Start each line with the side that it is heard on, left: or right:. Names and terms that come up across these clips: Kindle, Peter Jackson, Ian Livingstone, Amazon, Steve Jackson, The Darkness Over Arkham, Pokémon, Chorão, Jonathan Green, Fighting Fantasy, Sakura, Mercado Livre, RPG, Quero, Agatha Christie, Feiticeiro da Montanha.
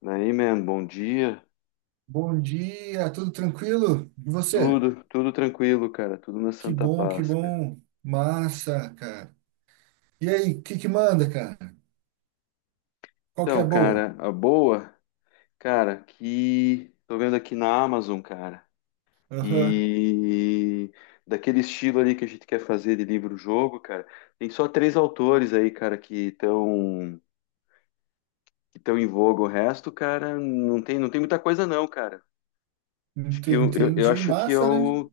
left: Daí, man, bom dia.
right: Bom dia, tudo tranquilo? E você?
left: Tudo, tudo tranquilo, cara. Tudo na
right: Que
left: santa
right: bom, que
left: paz, cara.
right: bom. Massa, cara. E aí, o que que manda, cara? Qual que é a
left: Então,
right: boa?
left: cara, a boa, cara, que tô vendo aqui na Amazon, cara.
right: Aham,
left: E daquele estilo ali que a gente quer fazer de livro-jogo, cara, tem só três autores aí, cara, que estão em voga. O resto, cara, não tem muita coisa não, cara. Acho que eu
right: entendi.
left: acho que é
right: Massa, né?
left: o.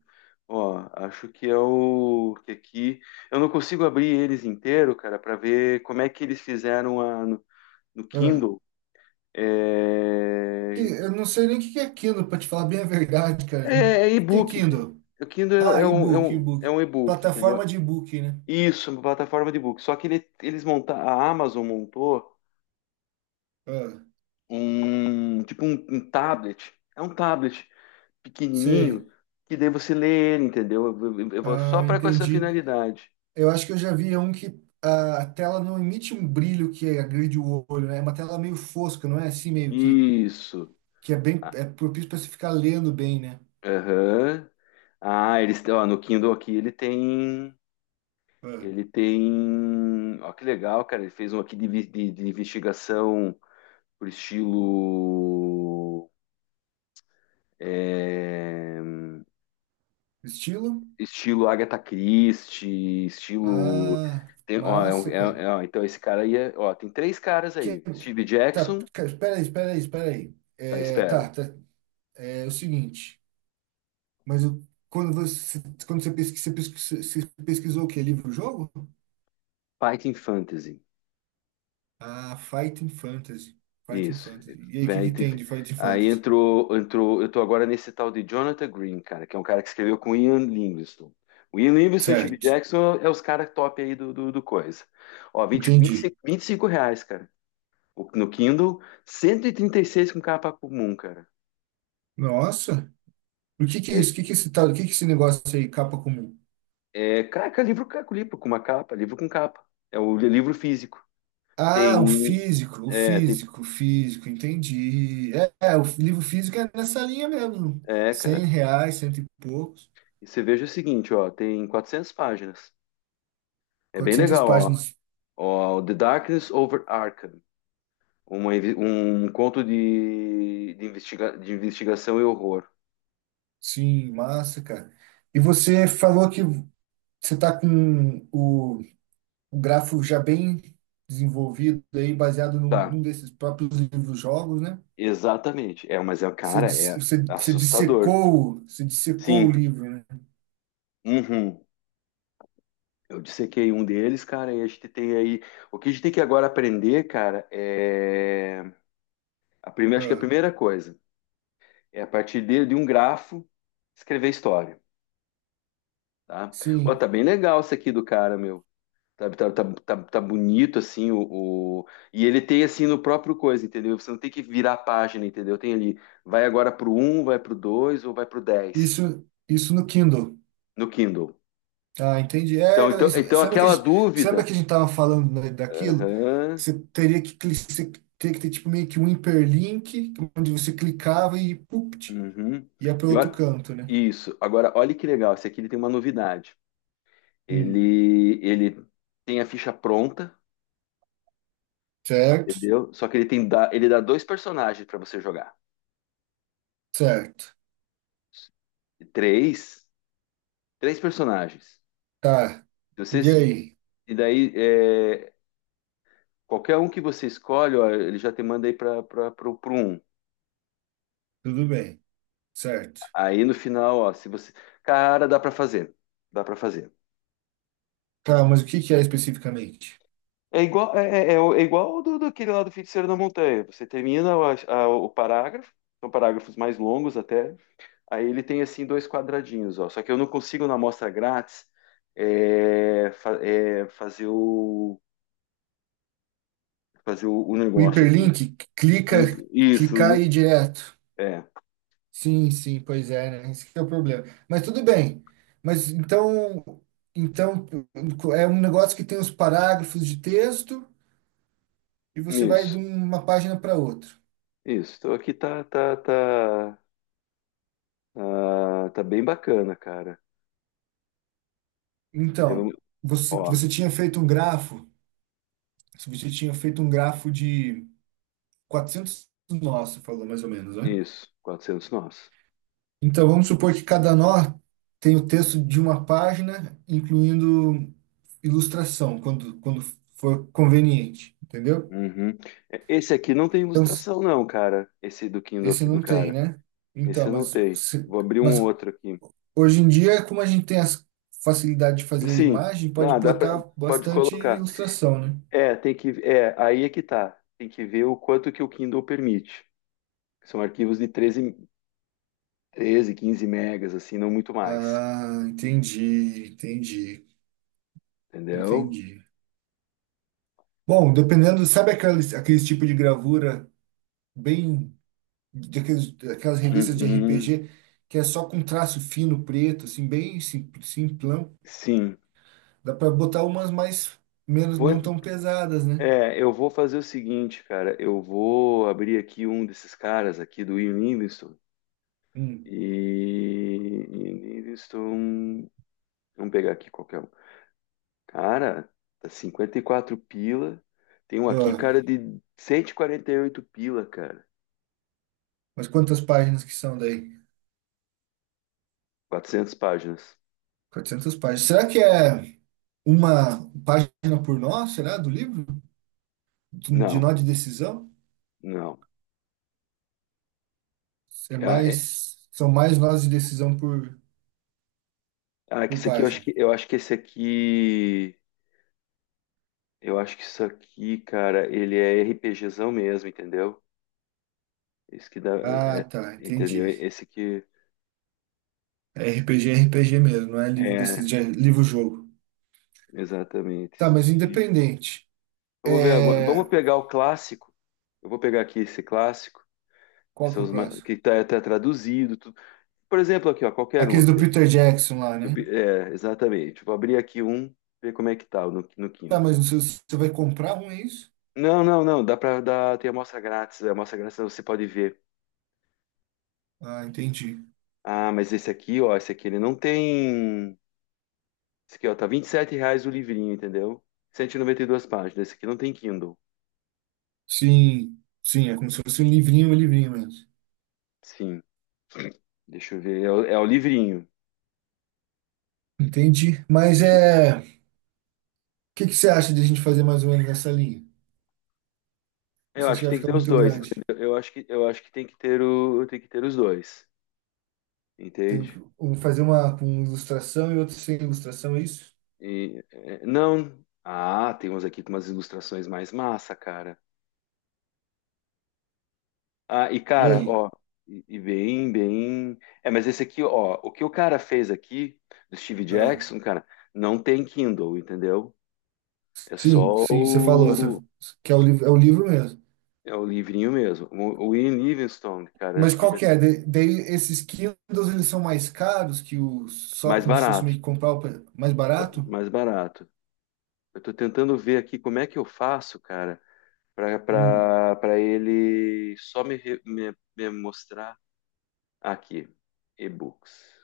left: Ó, acho que é o. Que aqui. Eu não consigo abrir eles inteiro, cara, para ver como é que eles fizeram a, no, no
right: Ah,
left: Kindle. É,
right: eu não sei nem o que que é Kindle, pra te falar bem a verdade, cara.
left: é, é
right: O que é
left: e-book.
right: Kindle?
left: O Kindle é,
right: Ah,
left: é um, é
right: e-book,
left: um, é
right: e-book.
left: um e-book,
right: Plataforma
left: entendeu?
right: de e-book, né?
left: Isso, uma plataforma de e-book. Só que eles montaram. A Amazon montou
right: Ah,
left: um. Tipo um tablet. É um tablet
right: sei.
left: pequenininho. Que daí você lê ele, entendeu? Eu vou só
right: Ah,
left: para com essa
right: entendi.
left: finalidade.
right: Eu acho que eu já vi um que a tela não emite um brilho que agride o olho, né? É uma tela meio fosca, não é assim meio
left: Isso.
right: que é bem,
left: Ah,
right: é propício para você ficar lendo bem, né?
left: aham. Ah, eles têm, ó, no Kindle aqui ele tem.
right: É.
left: Ele tem. Ó, que legal, cara. Ele fez um aqui de investigação por estilo. é,
right: Estilo?
left: Estilo Agatha Christie, estilo.
right: Ah,
left: Tem- ó, é um-
right: massa, cara.
left: é- é, ó, então esse cara aí é, ó, tem três caras
right: Que,
left: aí. Steve
right: tá,
left: Jackson,
right: cara, espera aí, espera aí, espera aí.
left: tá, espero.
right: É o seguinte, mas o- quando você, quando você pesquisa, você pesquisou o quê? Livro-jogo?
left: Fighting Fantasy.
right: Ah, Fighting Fantasy. Fighting
left: Isso.
right: Fantasy. E aí, o que
left: Véi,
right: que
left: te-
right: tem de Fighting
left: Aí
right: Fantasy?
left: entrou. Eu tô agora nesse tal de Jonathan Green, cara, que é um cara que escreveu com Ian Livingstone. O Ian Livingstone e o Steve
right: Certo,
left: Jackson é os caras top aí do coisa. Ó, vinte, vinte e
right: entendi.
left: cinco vinte e cinco reais, cara. No Kindle, cento e trinta e seis com capa comum, cara.
right: Nossa, o que que é isso?
left: É,
right: O que que é esse tal? O que que é esse negócio aí, capa comum?
left: caraca, livro com uma capa, livro com capa. É o livro físico.
right: Ah, o
left: Tem.
right: físico, o
left: É, tem,
right: físico, o físico, entendi. O livro físico é nessa linha mesmo.
left: é,
right: Cem
left: cara.
right: reais, cento e poucos.
left: E você veja o seguinte, ó, tem 400 páginas. É bem
right: 400
left: legal, ó.
right: páginas.
left: Ó, The Darkness Over Arkham. Um conto de investigação e horror.
right: Sim, massa, cara. E você falou que você tá com o grafo já bem desenvolvido aí, baseado
left: Tá,
right: num desses próprios livros-jogos, né?
left: exatamente. É, mas é, cara, é assustador.
right: Você dissecou o
left: Sim,
right: livro, né?
left: uhum. Eu dissequei um deles, cara, e a gente tem aí. O que a gente tem que agora aprender, cara, é. A primeira, acho que a
right: Ah,
left: primeira coisa é a partir de um grafo escrever história, tá? Ó,
right: sim.
left: tá bem legal esse aqui do cara, meu. Tá, tá, tá, tá, tá bonito, assim, o- E ele tem, assim, no próprio coisa, entendeu? Você não tem que virar a página, entendeu? Tem ali, vai agora pro um vai pro dois ou vai pro dez
right: Isso no Kindle.
left: no Kindle.
right: Ah, entendi. É,
left: Então
right: se lembra que a
left: aquela
right: gente, se lembra
left: dúvida...
right: que a gente tava falando, né, daquilo?
left: Aham,
right: Você teria que ter tipo meio que um hiperlink, onde você clicava e pupt,
left: uhum.
right: ia para
left: E
right: outro
left: olha-
right: canto, né?
left: Isso. Agora, olha que legal, esse aqui ele tem uma novidade.
right: Hum,
left: Ele tem a ficha pronta,
right: certo,
left: entendeu? Só que ele dá dois personagens para você jogar.
right: certo.
left: Três, três personagens.
right: Tá.
left: Se
right: E
left: Vocês...
right: aí?
left: E daí, qualquer um que você escolhe, ó, ele já te manda aí para pro um.
right: Tudo bem. Certo.
left: Aí no final, ó, se você. Cara, dá para fazer. Dá para fazer.
right: Tá, mas o que que é especificamente?
left: É igual, é igual ao daquele lá do Feiticeiro da Montanha. Você termina o parágrafo, são parágrafos mais longos até. Aí ele tem assim dois quadradinhos, ó. Só que eu não consigo na amostra grátis fazer o
right: O
left: negócio aqui.
right: hiperlink clica,
left: Isso,
right: clicar e ir direto.
left: é,
right: Sim, sim, pois é, né? Esse que é o problema. Mas tudo bem. Mas então, então é um negócio que tem os parágrafos de texto e você vai de
left: isso,
right: uma página para outra.
left: isso. Então aqui tá, tá, tá. Ah, tá bem bacana, cara. Aí
right: Então,
left: vamos- ó,
right: você tinha feito um grafo, você tinha feito um grafo de 400 nós, você falou mais ou menos, né?
left: isso, 400 nós.
right: Então, vamos supor que cada nó tem o texto de uma página, incluindo ilustração, quando for conveniente, entendeu?
left: Uhum. É, esse aqui não tem
right: Então,
left: ilustração, não, cara. Esse do Kindle
right: esse
left: aqui do
right: não tem,
left: cara.
right: né?
left: Esse
right: Então,
left: eu não
right: mas,
left: tem.
right: se-
left: Vou abrir um
right: mas
left: outro aqui.
right: hoje em dia, como a gente tem a facilidade de fazer
left: Sim,
right: imagem, pode
left: não, dá pra,
right: botar
left: pode
right: bastante
left: colocar.
right: ilustração, né?
left: É, tem que, é, aí é que tá. Tem que ver o quanto que o Kindle permite. São arquivos de treze 15 megas, assim, não muito mais.
right: Ah, entendi, entendi,
left: Entendeu?
right: entendi. Bom, dependendo, sabe aqueles tipo de gravura bem daquelas revistas de
left: Uhum.
right: RPG que é só com traço fino preto, assim, simplão,
left: Sim.
right: dá para botar umas mais menos
left: Vou,
right: não tão pesadas, né?
left: eu vou fazer o seguinte, cara. Eu vou abrir aqui um desses caras aqui do Ian Livingstone.
right: Hum.
left: E Ian Livingstone. Vamos pegar aqui qualquer um. Cara, tá 54 pila. Tem um aqui,
right: Ah,
left: cara, de cento e quarenta e oito pila, cara.
right: mas quantas páginas que são daí?
left: Quatrocentas páginas.
right: 400 páginas. Será que é uma página por nó, será, do livro? De
left: Não,
right: nó de decisão?
left: não.
right: É
left: Ah, é-
right: mais, são mais nós de decisão
left: ah, é que
right: por
left: esse aqui eu acho
right: página.
left: que eu acho que esse aqui. Eu acho que isso aqui, cara, ele é RPGzão mesmo, entendeu? Esse que dá. É-
right: Ah,
left: é-
right: tá,
left: entendeu?
right: entendi.
left: Esse que
right: É RPG mesmo, não é livro desse,
left: é,
right: de, livro-jogo.
left: exatamente.
right: Tá, mas
left: Esti-
right: independente.
left: Vamos ver agora.
right: É,
left: Vamos pegar o clássico. Eu vou pegar aqui esse clássico, que
right: qual que
left: são
right: é o
left: os ma-
right: próximo?
left: que tá traduzido, tudo. Por exemplo, aqui, ó, qualquer um
right: Aqueles do
left: aqui, ó.
right: Peter Jackson lá,
left: Do
right: né?
left: pi- é, exatamente. Vou abrir aqui um, ver como é que tá no
right: Tá,
left: Kindle.
right: mas você, você vai comprar um, é isso?
left: Não, não, não. Dá para dar. Tem amostra grátis. A amostra grátis você pode ver.
right: Ah, entendi.
left: Ah, mas esse aqui, ó, esse aqui ele não tem. Esse aqui, ó, tá R$ 27 o livrinho, entendeu? Cento e noventa e duas páginas. Esse aqui não tem Kindle.
right: Sim, sim, é como se fosse um livrinho mesmo.
left: Sim. Deixa eu ver. É o livrinho.
right: Entendi. Que você acha de a gente fazer mais ou menos nessa linha?
left: Eu
right: Você acha
left: acho
right: que
left: que
right: vai
left: tem que
right: ficar
left: ter os
right: muito
left: dois,
right: grande?
left: entendeu? Eu acho que tem que ter os dois,
right: Tem
left: entende?
right: que um fazer uma com ilustração e outro sem ilustração, é isso?
left: E, é, não. Ah, tem uns aqui com umas ilustrações mais massa, cara. Ah, e
right: E
left: cara,
right: aí?
left: ó, e bem, bem. É, mas esse aqui, ó, o que o cara fez aqui do Steve
right: Ah,
left: Jackson, cara, não tem Kindle, entendeu? É
right: sim,
left: só
right: sim,
left: o,
right: que é o livro mesmo.
left: é o livrinho mesmo. O Ian Livingstone, cara,
right: Mas
left: acho que
right: qual
left: já
right: que é? Daí esses Kindles, eles são mais caros que o só
left: mais
right: como se fosse meio
left: barato,
right: que comprar mais barato?
left: mais barato. Eu tô tentando ver aqui como é que eu faço, cara,
right: Hum.
left: para ele só me mostrar aqui, e-books.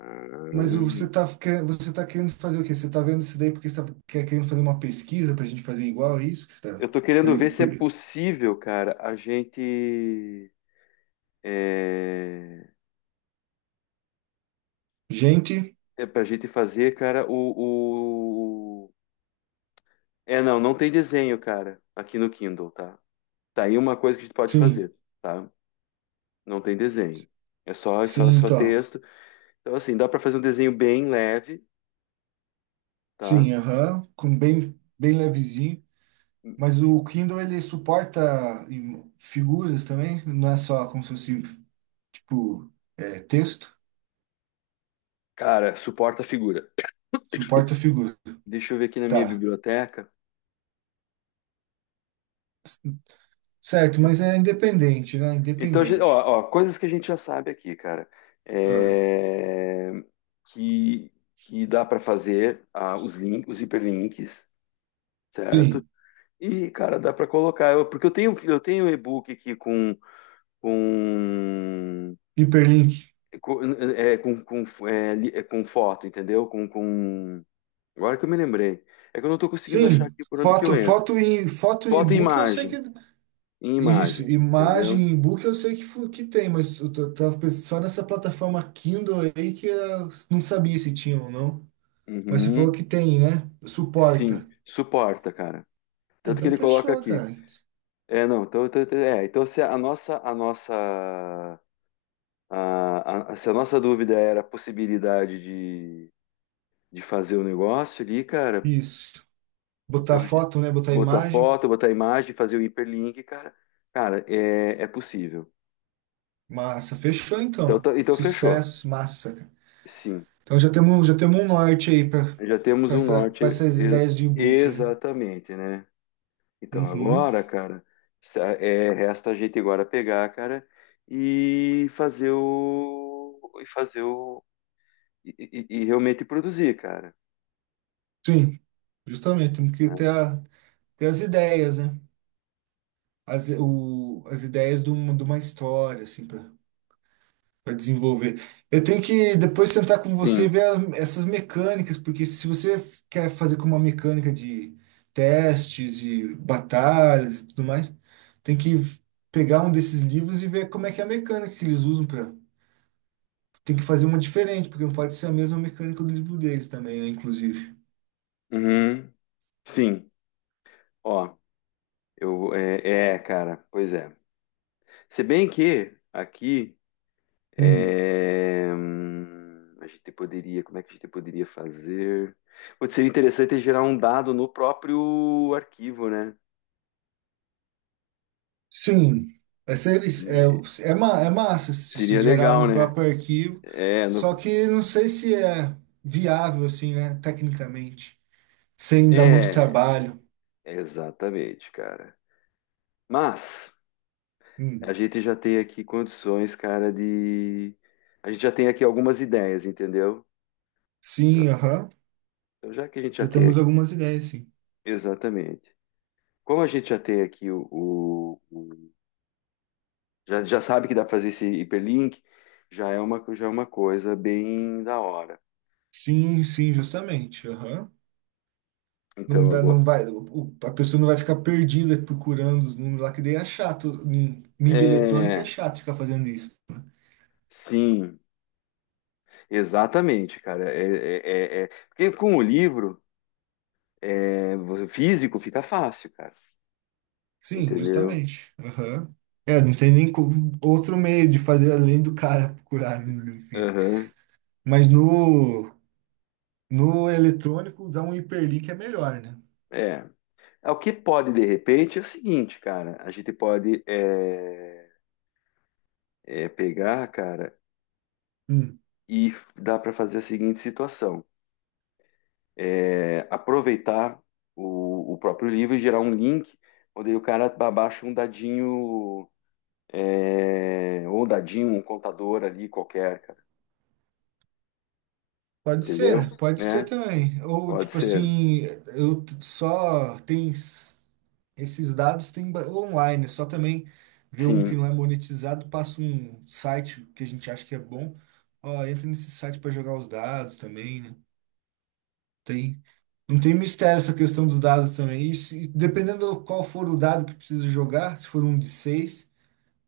left: Ah,
right: Mas você tá, você tá querendo fazer o quê? Você tá vendo isso daí porque você tá, querendo fazer uma pesquisa pra gente fazer igual, é isso que você
left: eu
right: tá...
left: tô querendo
right: pre-
left: ver se é
right: pre-
left: possível, cara, a gente é,
right: Gente,
left: é pra gente fazer, cara, o- É, não, não tem desenho, cara, aqui no Kindle, tá? Tá aí uma coisa que a gente pode
right: sim.
left: fazer, tá? Não tem desenho. É só, é só, é
right: Sim,
left: só
right: tá.
left: texto. Então, assim, dá pra fazer um desenho bem leve, tá?
right: Sim, aham, com bem, bem levezinho. Mas o Kindle, ele suporta figuras também? Não é só como se fosse, tipo, é, texto?
left: Cara, suporta a figura.
right: Suporta figura.
left: Deixa eu ver aqui na minha
right: Tá.
left: biblioteca.
right: Certo, mas é independente, né?
left: Então, a gente-
right: Independente.
left: ó, ó, coisas que a gente já sabe aqui, cara,
right: Ah,
left: é, que, que dá para fazer os hiperlinks, certo?
right: sim,
left: E, cara, dá para colocar, eu- porque eu tenho um e-book aqui com,
right: hiperlink.
left: com, com foto, entendeu? Com... Agora que eu me lembrei. É que eu não estou conseguindo achar
right: Sim,
left: aqui por onde que eu
right: foto,
left: entro.
right: e
left: Foto e
right: e-book, eu sei que
left: imagem, em
right: isso,
left: imagem,
right: imagem
left: entendeu?
right: e e-book eu sei que tem, mas tava pensando só nessa plataforma Kindle aí que eu não sabia se tinha ou não. Mas você falou
left: Uhum.
right: que tem, né?
left: Sim,
right: Suporta.
left: suporta, cara.
right: Ah,
left: Tanto que
right: então
left: ele coloca
right: fechou,
left: aqui.
right: cara.
left: É, não, então se a nossa, se a nossa dúvida era a possibilidade de fazer o negócio ali, cara,
right: Isso. Botar
left: então a gente
right: foto, né? Botar
left: botar
right: imagem.
left: foto, botar imagem, fazer o hiperlink, cara, cara, é possível.
right: Massa. Fechou
left: Então,
right: então.
left: tá- então fechou.
right: Sucesso, massa, cara.
left: Sim,
right: Então já temos um norte aí para
left: já temos um norte,
right: para essas
left: e-
right: ideias de e-book, né?
left: exatamente, né? Então
right: Uhum.
left: agora, cara, resta a gente agora pegar, cara, e fazer o e realmente produzir, cara.
right: Sim, justamente. Temos que
left: Né?
right: ter, ter as ideias, né? As ideias de uma história, assim, para desenvolver. Eu tenho que depois sentar com você e
left: Sim.
right: ver essas mecânicas, porque se quer fazer com uma mecânica de testes e batalhas e tudo mais, tem que v- pegar um desses livros e ver como é que é a mecânica que eles usam para. Tem que fazer uma diferente, porque não pode ser a mesma mecânica do livro deles também, né, inclusive.
left: Uhum. Sim. Ó, eu cara, pois é. Se bem que aqui
right: Hum,
left: a gente poderia, como é que a gente poderia fazer? Pode ser interessante é gerar um dado no próprio arquivo, né?
right: Sim, é, é massa se se
left: Seria
right: gerar
left: legal,
right: no
left: né?
right: próprio arquivo,
left: É,
right: só que não sei se é viável assim, né, tecnicamente. Sem dar muito
left: é,
right: trabalho.
left: exatamente, cara. Mas a
right: Hum.
left: gente já tem aqui condições, cara, de. A gente já tem aqui algumas ideias, entendeu?
right: Sim,
left: Então,
right: aham.
left: então, já que a gente já
right: Já
left: tem
right: temos
left: aqui.
right: algumas ideias, sim.
left: Exatamente. Como a gente já tem aqui o- já sabe que dá para fazer esse hiperlink, já é uma coisa bem da hora.
right: Sim, sim, justamente. Aham. Não
left: Então,
right: dá, não
left: agora.
right: vai, o- a pessoa não vai ficar perdida procurando os números lá, que daí é chato. Em mídia eletrônica é
left: É.
right: chato ficar fazendo isso.
left: Sim, exatamente, cara. Porque com o livro é, físico fica fácil, cara.
right: Sim,
left: Entendeu?
right: justamente. Aham. É, não tem nem co- outro meio de fazer além do cara procurar no livro.
left: Aham.
right: Mas no, no eletrônico, usar um hiperlink é melhor, né?
left: É. É, o que pode, de repente, é o seguinte, cara. A gente pode pegar, cara,
right: Hum.
left: e f- dá para fazer a seguinte situação. É, aproveitar o próprio livro e gerar um link onde o cara abaixa um dadinho, é, ou um dadinho, um contador ali qualquer, cara. Entendeu?
right: Pode ser
left: Né?
right: também. Ou
left: Pode
right: tipo
left: ser.
right: assim, só tem esses dados, tem online, é só também ver um que
left: Sim.
right: não é monetizado, passa um site que a gente acha que é bom. Ó, entra nesse site para jogar os dados também, né? Tem, não tem mistério essa questão dos dados também. E, dependendo do qual for o dado que precisa jogar, se for um de seis,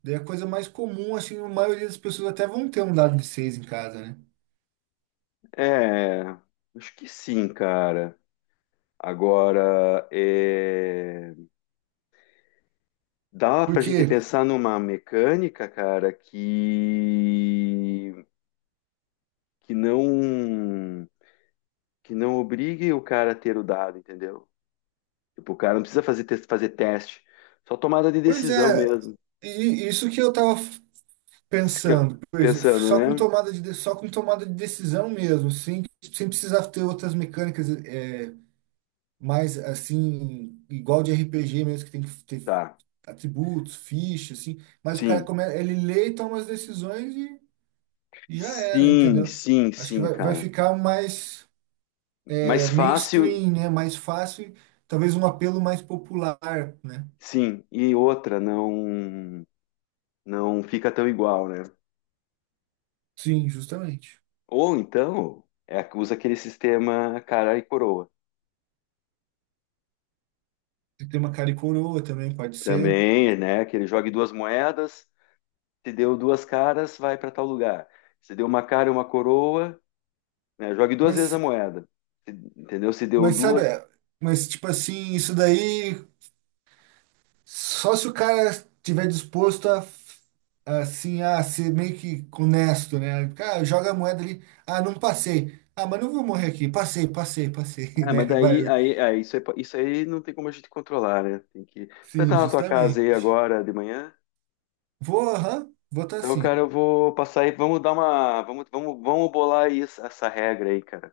right: daí é a coisa mais comum, assim, a maioria das pessoas até vão ter um dado de seis em casa, né?
left: É, acho que sim, cara. Agora, é... Dá pra gente
right: porque
left: pensar numa mecânica, cara, que não que não obrigue o cara a ter o dado, entendeu? Tipo, o cara não precisa fazer teste, só tomada de
right: Pois
left: decisão
right: é,
left: mesmo.
right: e isso que eu tava
left: Que-
right: pensando, pois, é,
left: Pensando,
right: só com
left: né?
right: tomada só com tomada de decisão mesmo, sem, sem precisar ter outras mecânicas é, mais assim, igual de RPG mesmo, que tem que ter
left: Tá.
right: atributos, fichas, assim, mas o cara
left: Sim.
right: começa, ele lê e toma as decisões e já era,
left: Sim,
right: entendeu?
left: sim,
right: Acho que
left: sim,
right: vai, vai
left: cara.
right: ficar mais é,
left: Mais fácil,
right: mainstream, né? Mais fácil, talvez um apelo mais popular, né?
left: sim. E outra, não fica tão igual, né?
right: Sim, justamente.
left: Ou então, usa aquele sistema cara e coroa.
right: E tem uma cara e coroa também, pode ser.
left: Também, né? Que ele jogue duas moedas, se deu duas caras, vai para tal lugar. Se deu uma cara e uma coroa, né? Jogue duas vezes a
right: Mas,
left: moeda. Se- Entendeu? Se deu
right: mas sabe,
left: duas.
right: mas tipo assim, isso daí só se o cara tiver disposto a assim a ser meio que honesto, né? Cara, joga a moeda ali, ah, não passei. Ah, mas não vou morrer aqui. Passei, passei, passei,
left: Ah, mas
right: né?
left: daí
right: Vai.
left: aí, isso aí, isso aí não tem como a gente controlar, né? Tem que... Você vai
right: Sim,
left: estar na tua casa aí
right: justamente.
left: agora de manhã?
right: Vou, aham, vou estar
left: Então,
right: assim.
left: cara, eu vou passar aí. Vamos dar uma. Vamos, vamos, vamos bolar aí essa regra aí, cara.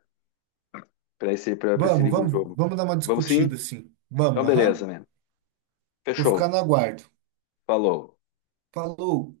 left: Para esse
right: Vamos, vamos,
left: livro-jogo.
right: vamos dar uma
left: Vamos
right: discutida
left: sim?
right: assim.
left: Então,
right: Vamos, aham.
left: beleza, mano.
right: Vou ficar
left: Fechou.
right: no aguardo.
left: Falou.
right: Falou.